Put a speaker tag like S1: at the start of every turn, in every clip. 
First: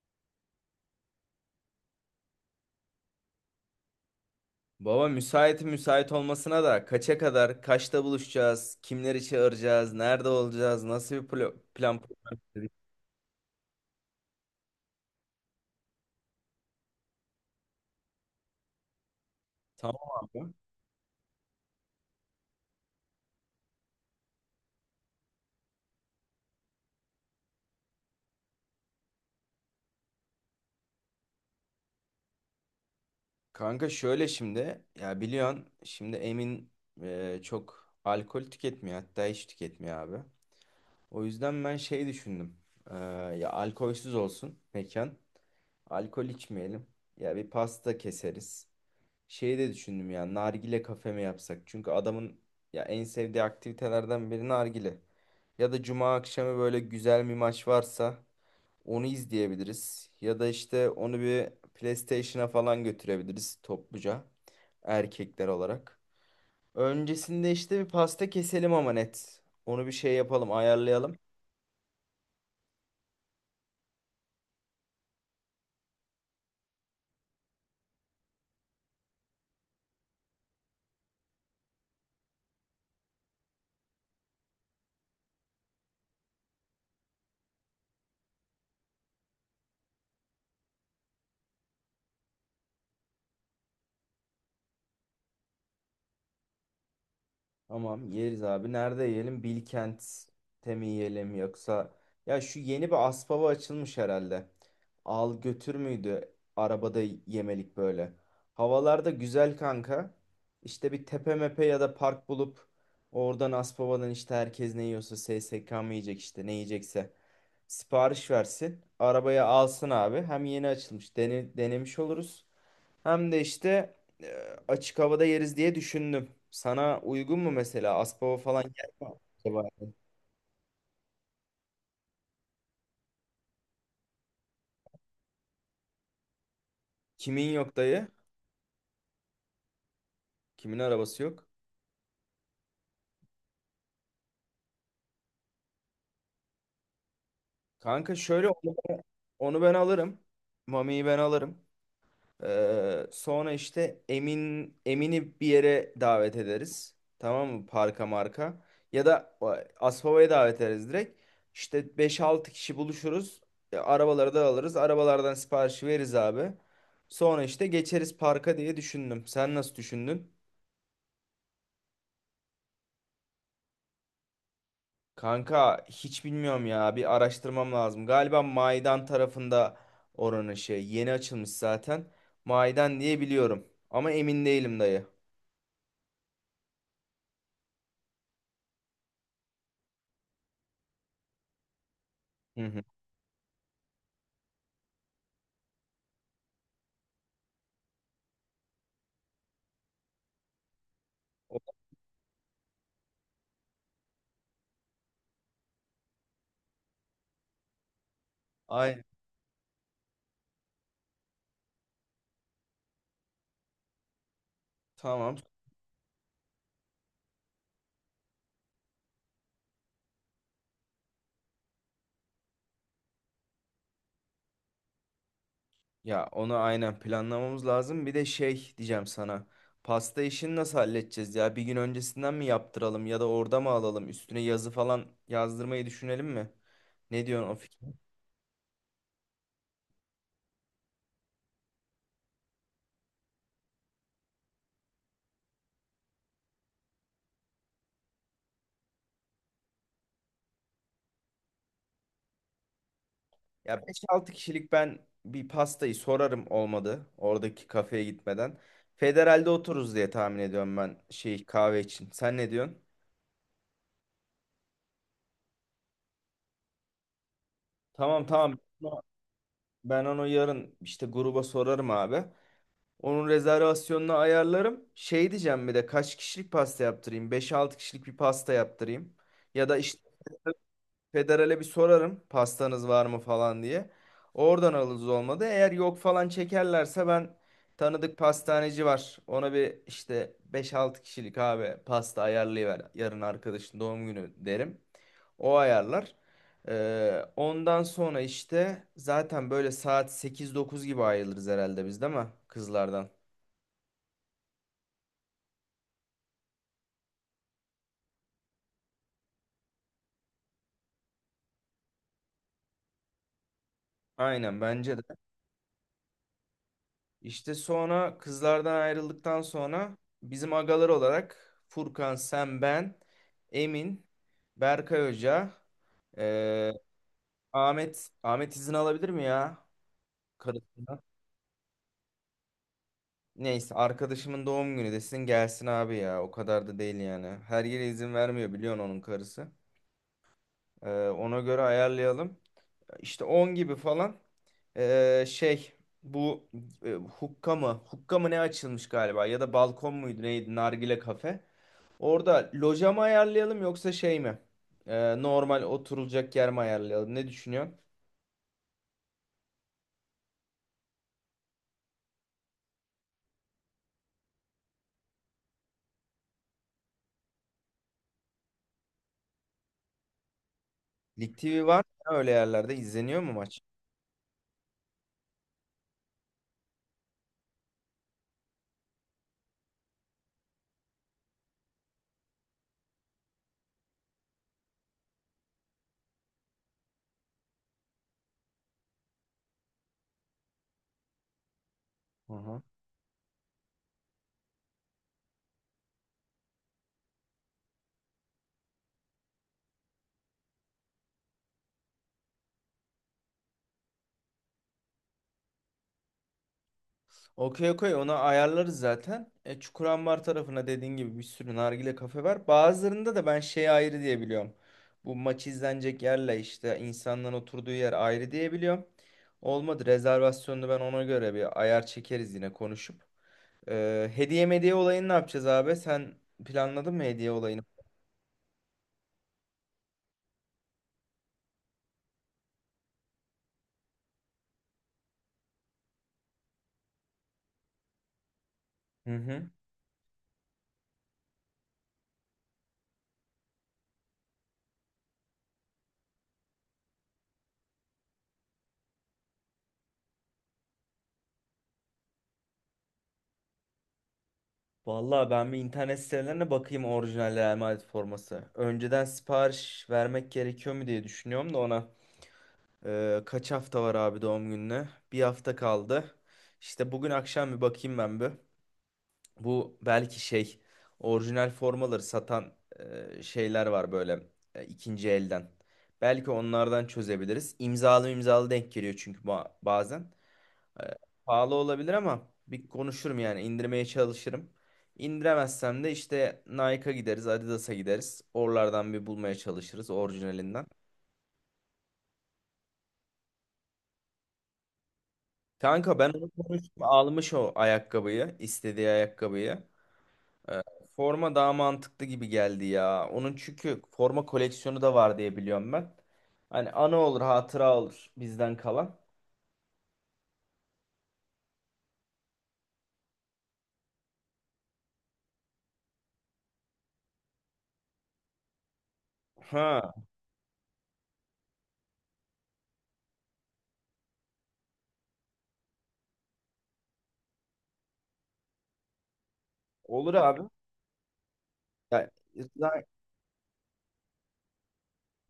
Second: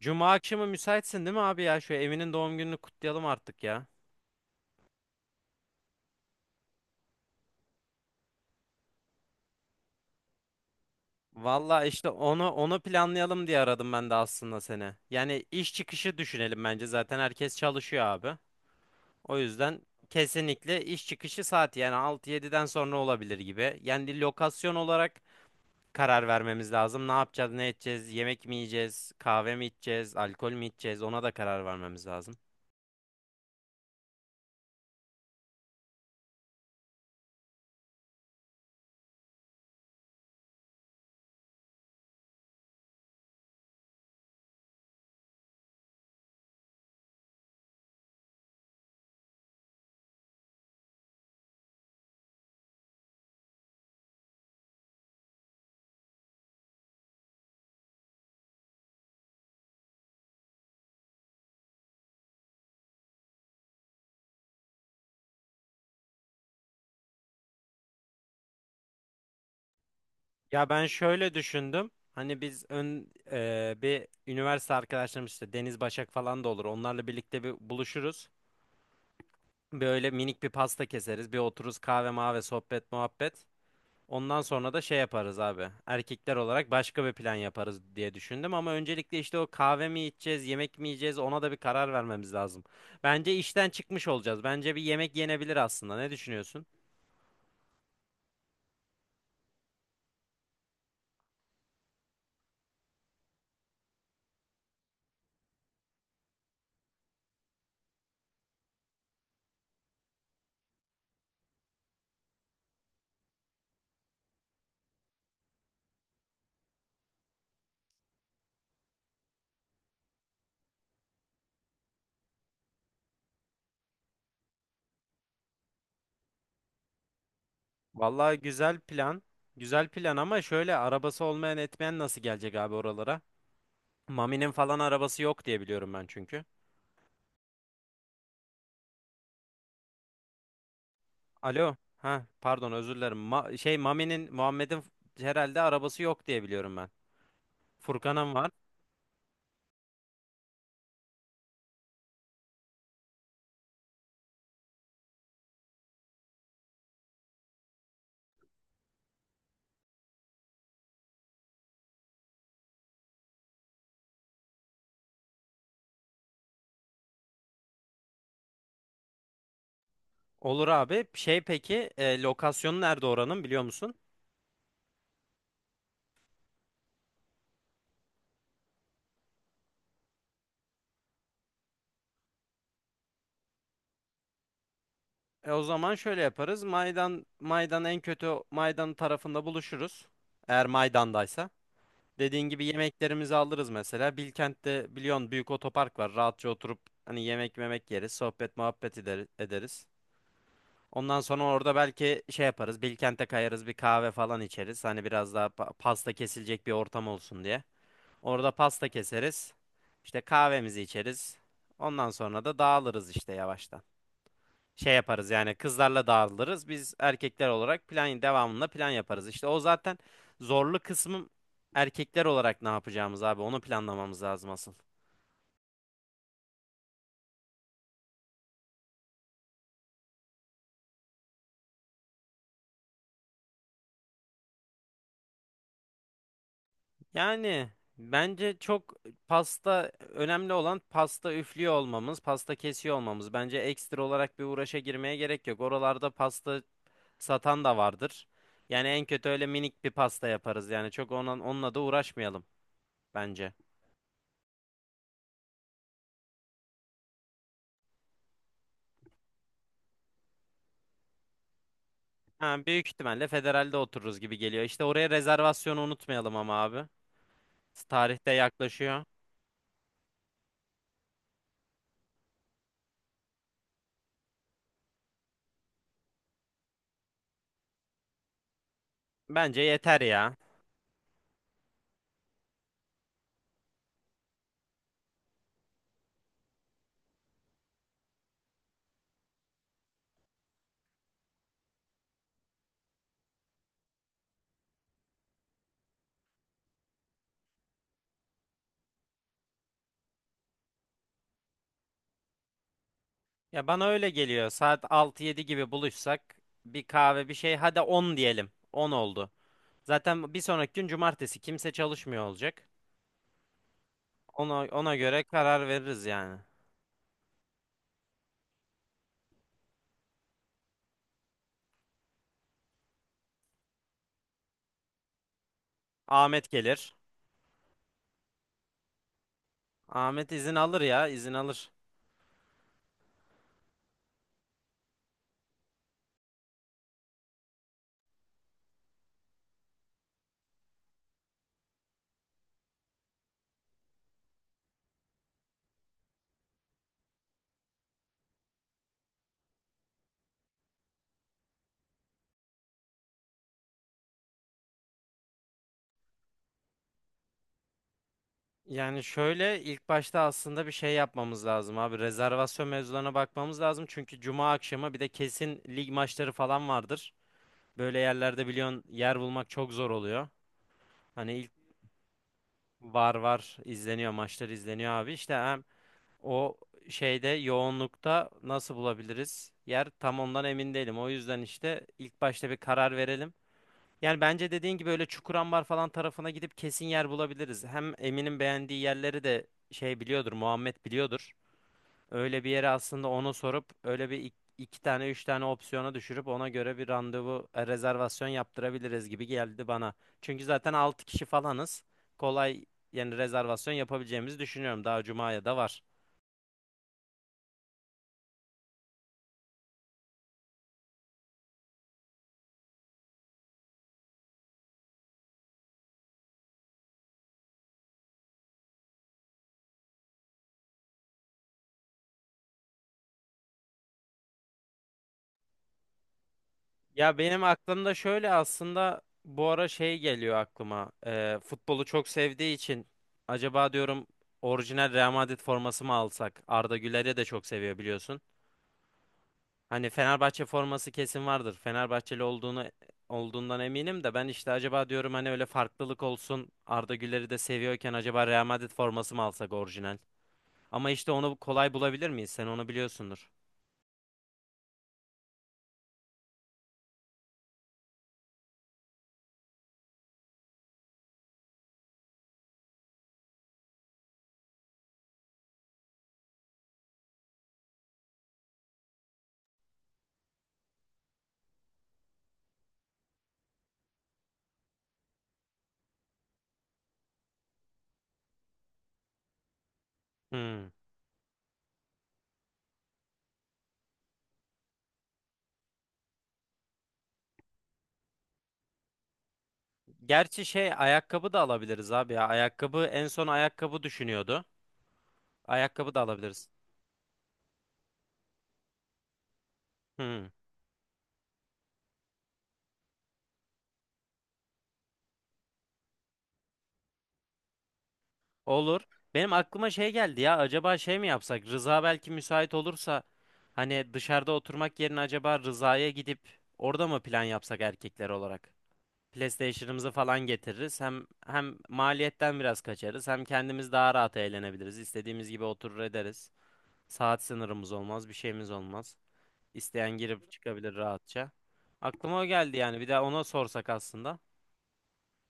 S1: Cuma akşamı müsaitsin değil mi abi ya? Şu Emin'in doğum gününü kutlayalım artık ya.
S2: Baba müsait müsait olmasına da kaça kadar, kaçta buluşacağız, kimleri çağıracağız, nerede olacağız, nasıl bir
S1: Valla
S2: plan
S1: işte
S2: program
S1: onu
S2: istedik?
S1: onu planlayalım diye aradım ben de aslında seni. Yani iş çıkışı düşünelim bence zaten herkes çalışıyor abi. O yüzden
S2: Tamam abi.
S1: kesinlikle iş çıkışı saati yani 6 yediden sonra olabilir gibi. Yani lokasyon olarak karar vermemiz lazım. Ne yapacağız, ne edeceğiz, yemek mi yiyeceğiz, kahve mi içeceğiz, alkol mü içeceğiz ona da karar vermemiz lazım.
S2: Kanka şöyle şimdi ya biliyorsun şimdi Emin çok alkol tüketmiyor hatta hiç tüketmiyor abi. O yüzden ben şey düşündüm. E, Ya alkolsüz olsun mekan. Alkol içmeyelim. Ya bir pasta keseriz. Şeyi de düşündüm ya, nargile kafe mi yapsak? Çünkü adamın ya en sevdiği aktivitelerden biri nargile. Ya da cuma akşamı böyle güzel bir maç varsa onu izleyebiliriz. Ya da işte onu bir PlayStation'a falan götürebiliriz topluca, erkekler olarak. Öncesinde işte bir pasta keselim ama net. Onu bir şey yapalım,
S1: Ya ben
S2: ayarlayalım.
S1: şöyle düşündüm. Hani biz bir üniversite arkadaşlarımız işte Deniz Başak falan da olur. Onlarla birlikte bir buluşuruz. Böyle minik bir pasta keseriz. Bir otururuz kahve mahve sohbet muhabbet. Ondan sonra da şey yaparız abi. Erkekler olarak başka bir plan yaparız diye düşündüm. Ama öncelikle işte o kahve mi içeceğiz, yemek mi yiyeceğiz ona da bir karar vermemiz lazım. Bence işten çıkmış olacağız. Bence bir yemek yenebilir aslında. Ne düşünüyorsun?
S2: Tamam, yeriz abi. Nerede yiyelim? Bilkent'te mi yiyelim, yoksa ya şu yeni bir Aspava açılmış herhalde. Al götür müydü? Arabada yemelik böyle. Havalarda güzel kanka. İşte bir tepe mepe ya da park bulup oradan Aspava'dan, işte herkes ne yiyorsa, SSK mı yiyecek, işte ne yiyecekse sipariş versin. Arabaya alsın abi. Hem yeni açılmış, denemiş oluruz. Hem de işte açık havada yeriz diye düşündüm. Sana uygun mu mesela? Aspava
S1: Vallahi
S2: falan
S1: güzel
S2: gelme
S1: plan.
S2: acaba?
S1: Güzel plan ama şöyle arabası olmayan etmeyen nasıl gelecek abi oralara? Mami'nin falan arabası yok diye biliyorum ben çünkü.
S2: Kimin yok dayı? Kimin arabası yok?
S1: Alo. Ha pardon özür dilerim. Şey Mami'nin Muhammed'in herhalde arabası yok diye biliyorum ben.
S2: Kanka
S1: Furkan'ın
S2: şöyle
S1: var.
S2: onu, onu ben alırım. Mami'yi ben alırım. Sonra işte Emin'i bir yere davet ederiz. Tamam mı? Parka marka. Ya da Aspava'ya davet ederiz direkt. İşte beş altı kişi buluşuruz. E, arabaları da alırız. Arabalardan siparişi veririz abi. Sonra işte geçeriz parka diye düşündüm. Sen nasıl düşündün?
S1: Olur abi. Şey peki lokasyonu nerede oranın biliyor musun?
S2: Kanka hiç bilmiyorum ya. Bir araştırmam lazım. Galiba Maydan tarafında, oranın şey, yeni açılmış zaten. Maydan diye biliyorum. Ama emin değilim dayı.
S1: O zaman şöyle yaparız. Maydan en kötü Maydan tarafında buluşuruz. Eğer Maydan'daysa. Dediğin
S2: Hı
S1: gibi
S2: hı.
S1: yemeklerimizi alırız mesela. Bilkent'te biliyorsun büyük otopark var. Rahatça oturup hani yemek memek yeriz. Sohbet muhabbet ederiz. Ondan sonra orada belki şey yaparız. Bilkent'e kayarız bir kahve falan içeriz. Hani biraz daha pasta kesilecek bir ortam olsun diye. Orada pasta
S2: Aynen.
S1: keseriz. İşte kahvemizi içeriz. Ondan sonra da dağılırız işte yavaştan şey yaparız
S2: Tamam.
S1: yani kızlarla dağılırız. Biz erkekler olarak plan devamında plan yaparız. İşte o zaten zorlu kısmım erkekler olarak ne yapacağımız abi onu planlamamız lazım asıl.
S2: Ya onu aynen planlamamız lazım. Bir de şey diyeceğim sana. Pasta işini nasıl halledeceğiz ya? Bir gün öncesinden mi yaptıralım, ya da orada mı alalım? Üstüne yazı falan yazdırmayı düşünelim mi? Ne diyorsun o
S1: Yani
S2: fikir?
S1: bence çok pasta önemli olan pasta üflüyor olmamız, pasta kesiyor olmamız. Bence ekstra olarak bir uğraşa girmeye gerek yok. Oralarda pasta satan da vardır. Yani en kötü öyle minik bir pasta yaparız. Yani çok onunla da uğraşmayalım bence.
S2: Ya beş altı kişilik ben bir pastayı sorarım olmadı. Oradaki kafeye gitmeden. Federal'de otururuz diye tahmin ediyorum ben, şey, kahve için. Sen ne
S1: Ha,
S2: diyorsun?
S1: büyük ihtimalle federalde otururuz gibi geliyor. İşte oraya rezervasyonu unutmayalım ama abi.
S2: Tamam
S1: Tarihte
S2: tamam.
S1: yaklaşıyor.
S2: Ben onu yarın işte gruba sorarım abi. Onun rezervasyonunu ayarlarım. Şey diyeceğim, bir de kaç kişilik pasta yaptırayım? Beş-altı kişilik bir pasta yaptırayım.
S1: Bence
S2: Ya da
S1: yeter
S2: işte
S1: ya.
S2: federale bir sorarım, pastanız var mı falan diye. Oradan alırız olmadı. Eğer yok falan çekerlerse, ben tanıdık pastaneci var. Ona bir işte beş-altı kişilik abi pasta ayarlayıver. Yarın arkadaşın doğum günü derim. O ayarlar. Ondan sonra işte zaten böyle saat sekiz-dokuz gibi ayrılırız herhalde biz değil mi? Kızlardan.
S1: Ya bana öyle geliyor. Saat altı yedi gibi buluşsak bir kahve bir şey hadi 10 diyelim. 10 oldu. Zaten bir sonraki gün cumartesi kimse çalışmıyor olacak.
S2: Aynen
S1: Ona
S2: bence de.
S1: göre karar veririz yani.
S2: İşte sonra kızlardan ayrıldıktan sonra bizim agalar olarak Furkan, sen, ben, Emin, Berkay Hoca,
S1: Ahmet
S2: eee,
S1: gelir.
S2: Ahmet izin alabilir mi ya?
S1: Ahmet izin alır
S2: Karısından.
S1: ya, izin alır.
S2: Neyse, arkadaşımın doğum günü desin, gelsin abi ya. O kadar da değil yani. Her yere izin vermiyor biliyorsun onun karısı. Ona göre ayarlayalım. İşte 10 gibi falan, eee, şey bu hukka mı ne açılmış galiba, ya da balkon muydu neydi, nargile kafe. Orada loja mı ayarlayalım, yoksa şey mi? Normal oturulacak yer mi ayarlayalım? Ne düşünüyorsun?
S1: Yani şöyle ilk başta aslında bir şey yapmamız lazım abi. Rezervasyon mevzularına bakmamız lazım. Çünkü cuma akşamı bir de kesin lig maçları falan vardır. Böyle yerlerde biliyorsun yer bulmak çok zor oluyor. Hani
S2: Lig
S1: ilk
S2: TV var mı ya? Öyle yerlerde
S1: var
S2: izleniyor mu
S1: var
S2: maç?
S1: izleniyor maçlar izleniyor abi. İşte hem o şeyde yoğunlukta nasıl bulabiliriz yer tam ondan emin değilim. O yüzden işte ilk başta bir karar verelim. Yani bence dediğin gibi öyle Çukurambar falan tarafına gidip kesin yer bulabiliriz. Hem Emin'in beğendiği yerleri de şey biliyordur, Muhammed biliyordur. Öyle bir
S2: Hı.
S1: yere aslında onu sorup öyle bir iki tane üç tane opsiyona düşürüp ona göre bir rezervasyon yaptırabiliriz gibi geldi bana. Çünkü zaten 6 kişi falanız. Kolay yani rezervasyon yapabileceğimizi düşünüyorum. Daha Cuma'ya da var.
S2: Okey okey, onu ayarlarız zaten. E, Çukurambar tarafına dediğin gibi bir sürü nargile kafe var. Bazılarında da ben şey ayrı diye biliyorum. Bu maç izlenecek yerle işte insanların oturduğu yer ayrı diye biliyorum. Olmadı rezervasyonunu ben ona göre bir ayar çekeriz yine konuşup. E, hediye mediye olayını ne yapacağız abi? Sen planladın mı
S1: Ya
S2: hediye
S1: benim
S2: olayını?
S1: aklımda şöyle aslında bu ara şey geliyor aklıma. Futbolu çok sevdiği için acaba diyorum orijinal Real Madrid forması mı alsak? Arda Güler'i de çok seviyor biliyorsun.
S2: Hı hı.
S1: Hani Fenerbahçe forması kesin vardır. Fenerbahçeli olduğundan eminim de ben işte acaba diyorum hani öyle farklılık olsun. Arda Güler'i de seviyorken acaba Real Madrid forması mı alsak orijinal? Ama işte onu kolay bulabilir miyiz? Sen onu biliyorsundur.
S2: Vallahi ben bir internet sitelerine bakayım, orijinal Real Madrid forması. Önceden sipariş vermek gerekiyor mu diye düşünüyorum da ona. Kaç hafta var abi doğum gününe? Bir hafta kaldı. İşte bugün akşam bir bakayım ben bir. Bu belki şey, orijinal formaları satan şeyler var böyle, ikinci elden. Belki onlardan çözebiliriz. İmzalı imzalı denk geliyor çünkü bazen.
S1: Hmm.
S2: E, pahalı olabilir ama bir konuşurum yani, indirmeye çalışırım. İndiremezsem de işte Nike'a gideriz, Adidas'a gideriz. Oralardan bir bulmaya çalışırız
S1: Gerçi
S2: orijinalinden.
S1: şey ayakkabı da alabiliriz abi ya. Ayakkabı en son ayakkabı düşünüyordu. Ayakkabı
S2: Kanka
S1: da
S2: ben onu
S1: alabiliriz.
S2: konuştum. Almış o ayakkabıyı. İstediği ayakkabıyı.
S1: Hı,
S2: Ee, forma daha mantıklı gibi geldi ya. Onun çünkü forma koleksiyonu da var diye biliyorum ben. Hani anı olur, hatıra olur bizden
S1: olur.
S2: kalan.
S1: Benim aklıma şey geldi ya. Acaba şey mi yapsak? Rıza belki müsait olursa hani dışarıda oturmak yerine acaba Rıza'ya gidip orada mı plan yapsak erkekler olarak? PlayStation'ımızı
S2: Ha,
S1: falan getiririz. Hem maliyetten biraz kaçarız. Hem kendimiz daha rahat eğlenebiliriz. İstediğimiz gibi oturur ederiz. Saat sınırımız olmaz, bir şeyimiz olmaz. İsteyen
S2: olur
S1: girip
S2: abi.
S1: çıkabilir rahatça. Aklıma o geldi yani.
S2: Ya,
S1: Bir de ona sorsak aslında.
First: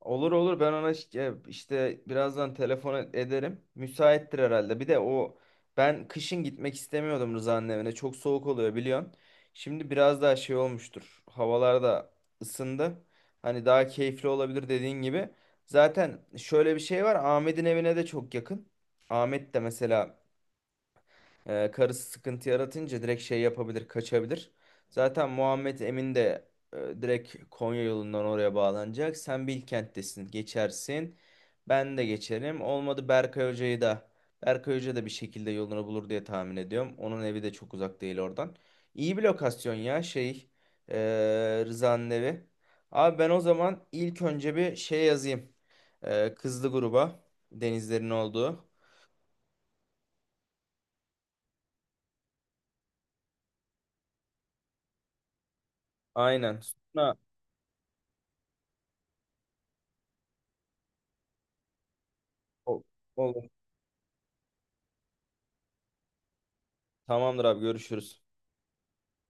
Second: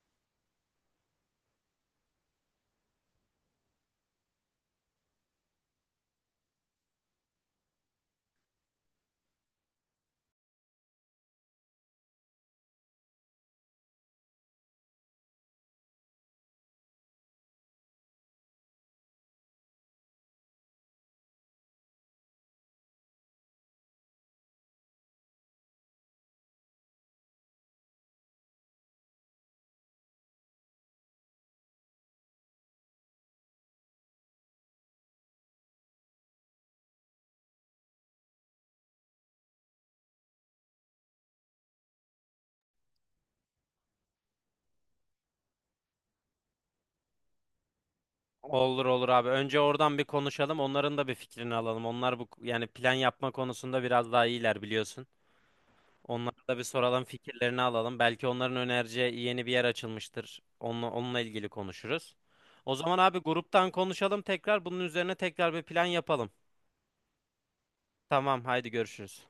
S2: olur olur, ben ona işte birazdan telefon ederim. Müsaittir herhalde. Bir de o, ben kışın gitmek istemiyordum Rıza'nın evine. Çok soğuk oluyor biliyorsun. Şimdi biraz daha şey olmuştur. Havalar da ısındı. Hani daha keyifli olabilir dediğin gibi. Zaten şöyle bir şey var. Ahmet'in evine de çok yakın. Ahmet de mesela karısı sıkıntı yaratınca direkt şey yapabilir, kaçabilir. Zaten Muhammed Emin de direkt Konya yolundan oraya bağlanacak. Sen Bilkent'tesin, geçersin. Ben de geçerim. Olmadı Berkay Hoca'yı da. Berkay Hoca da bir şekilde yolunu bulur diye tahmin ediyorum. Onun evi de çok uzak değil oradan. İyi bir lokasyon ya, şey, e, Rıza'nın evi. Abi ben o zaman ilk önce bir şey yazayım. E, kızlı gruba, denizlerin olduğu.
S1: Olur olur abi. Önce oradan bir konuşalım. Onların da bir fikrini alalım. Onlar bu yani plan yapma konusunda biraz daha iyiler biliyorsun. Onlara da
S2: Aynen.
S1: bir soralım,
S2: Sonra
S1: fikirlerini alalım. Belki onların önereceği yeni bir yer açılmıştır. Onunla ilgili konuşuruz. O
S2: o-
S1: zaman abi
S2: olur.
S1: gruptan konuşalım tekrar. Bunun üzerine tekrar bir plan yapalım.
S2: Tamamdır abi, görüşürüz.
S1: Tamam, haydi görüşürüz.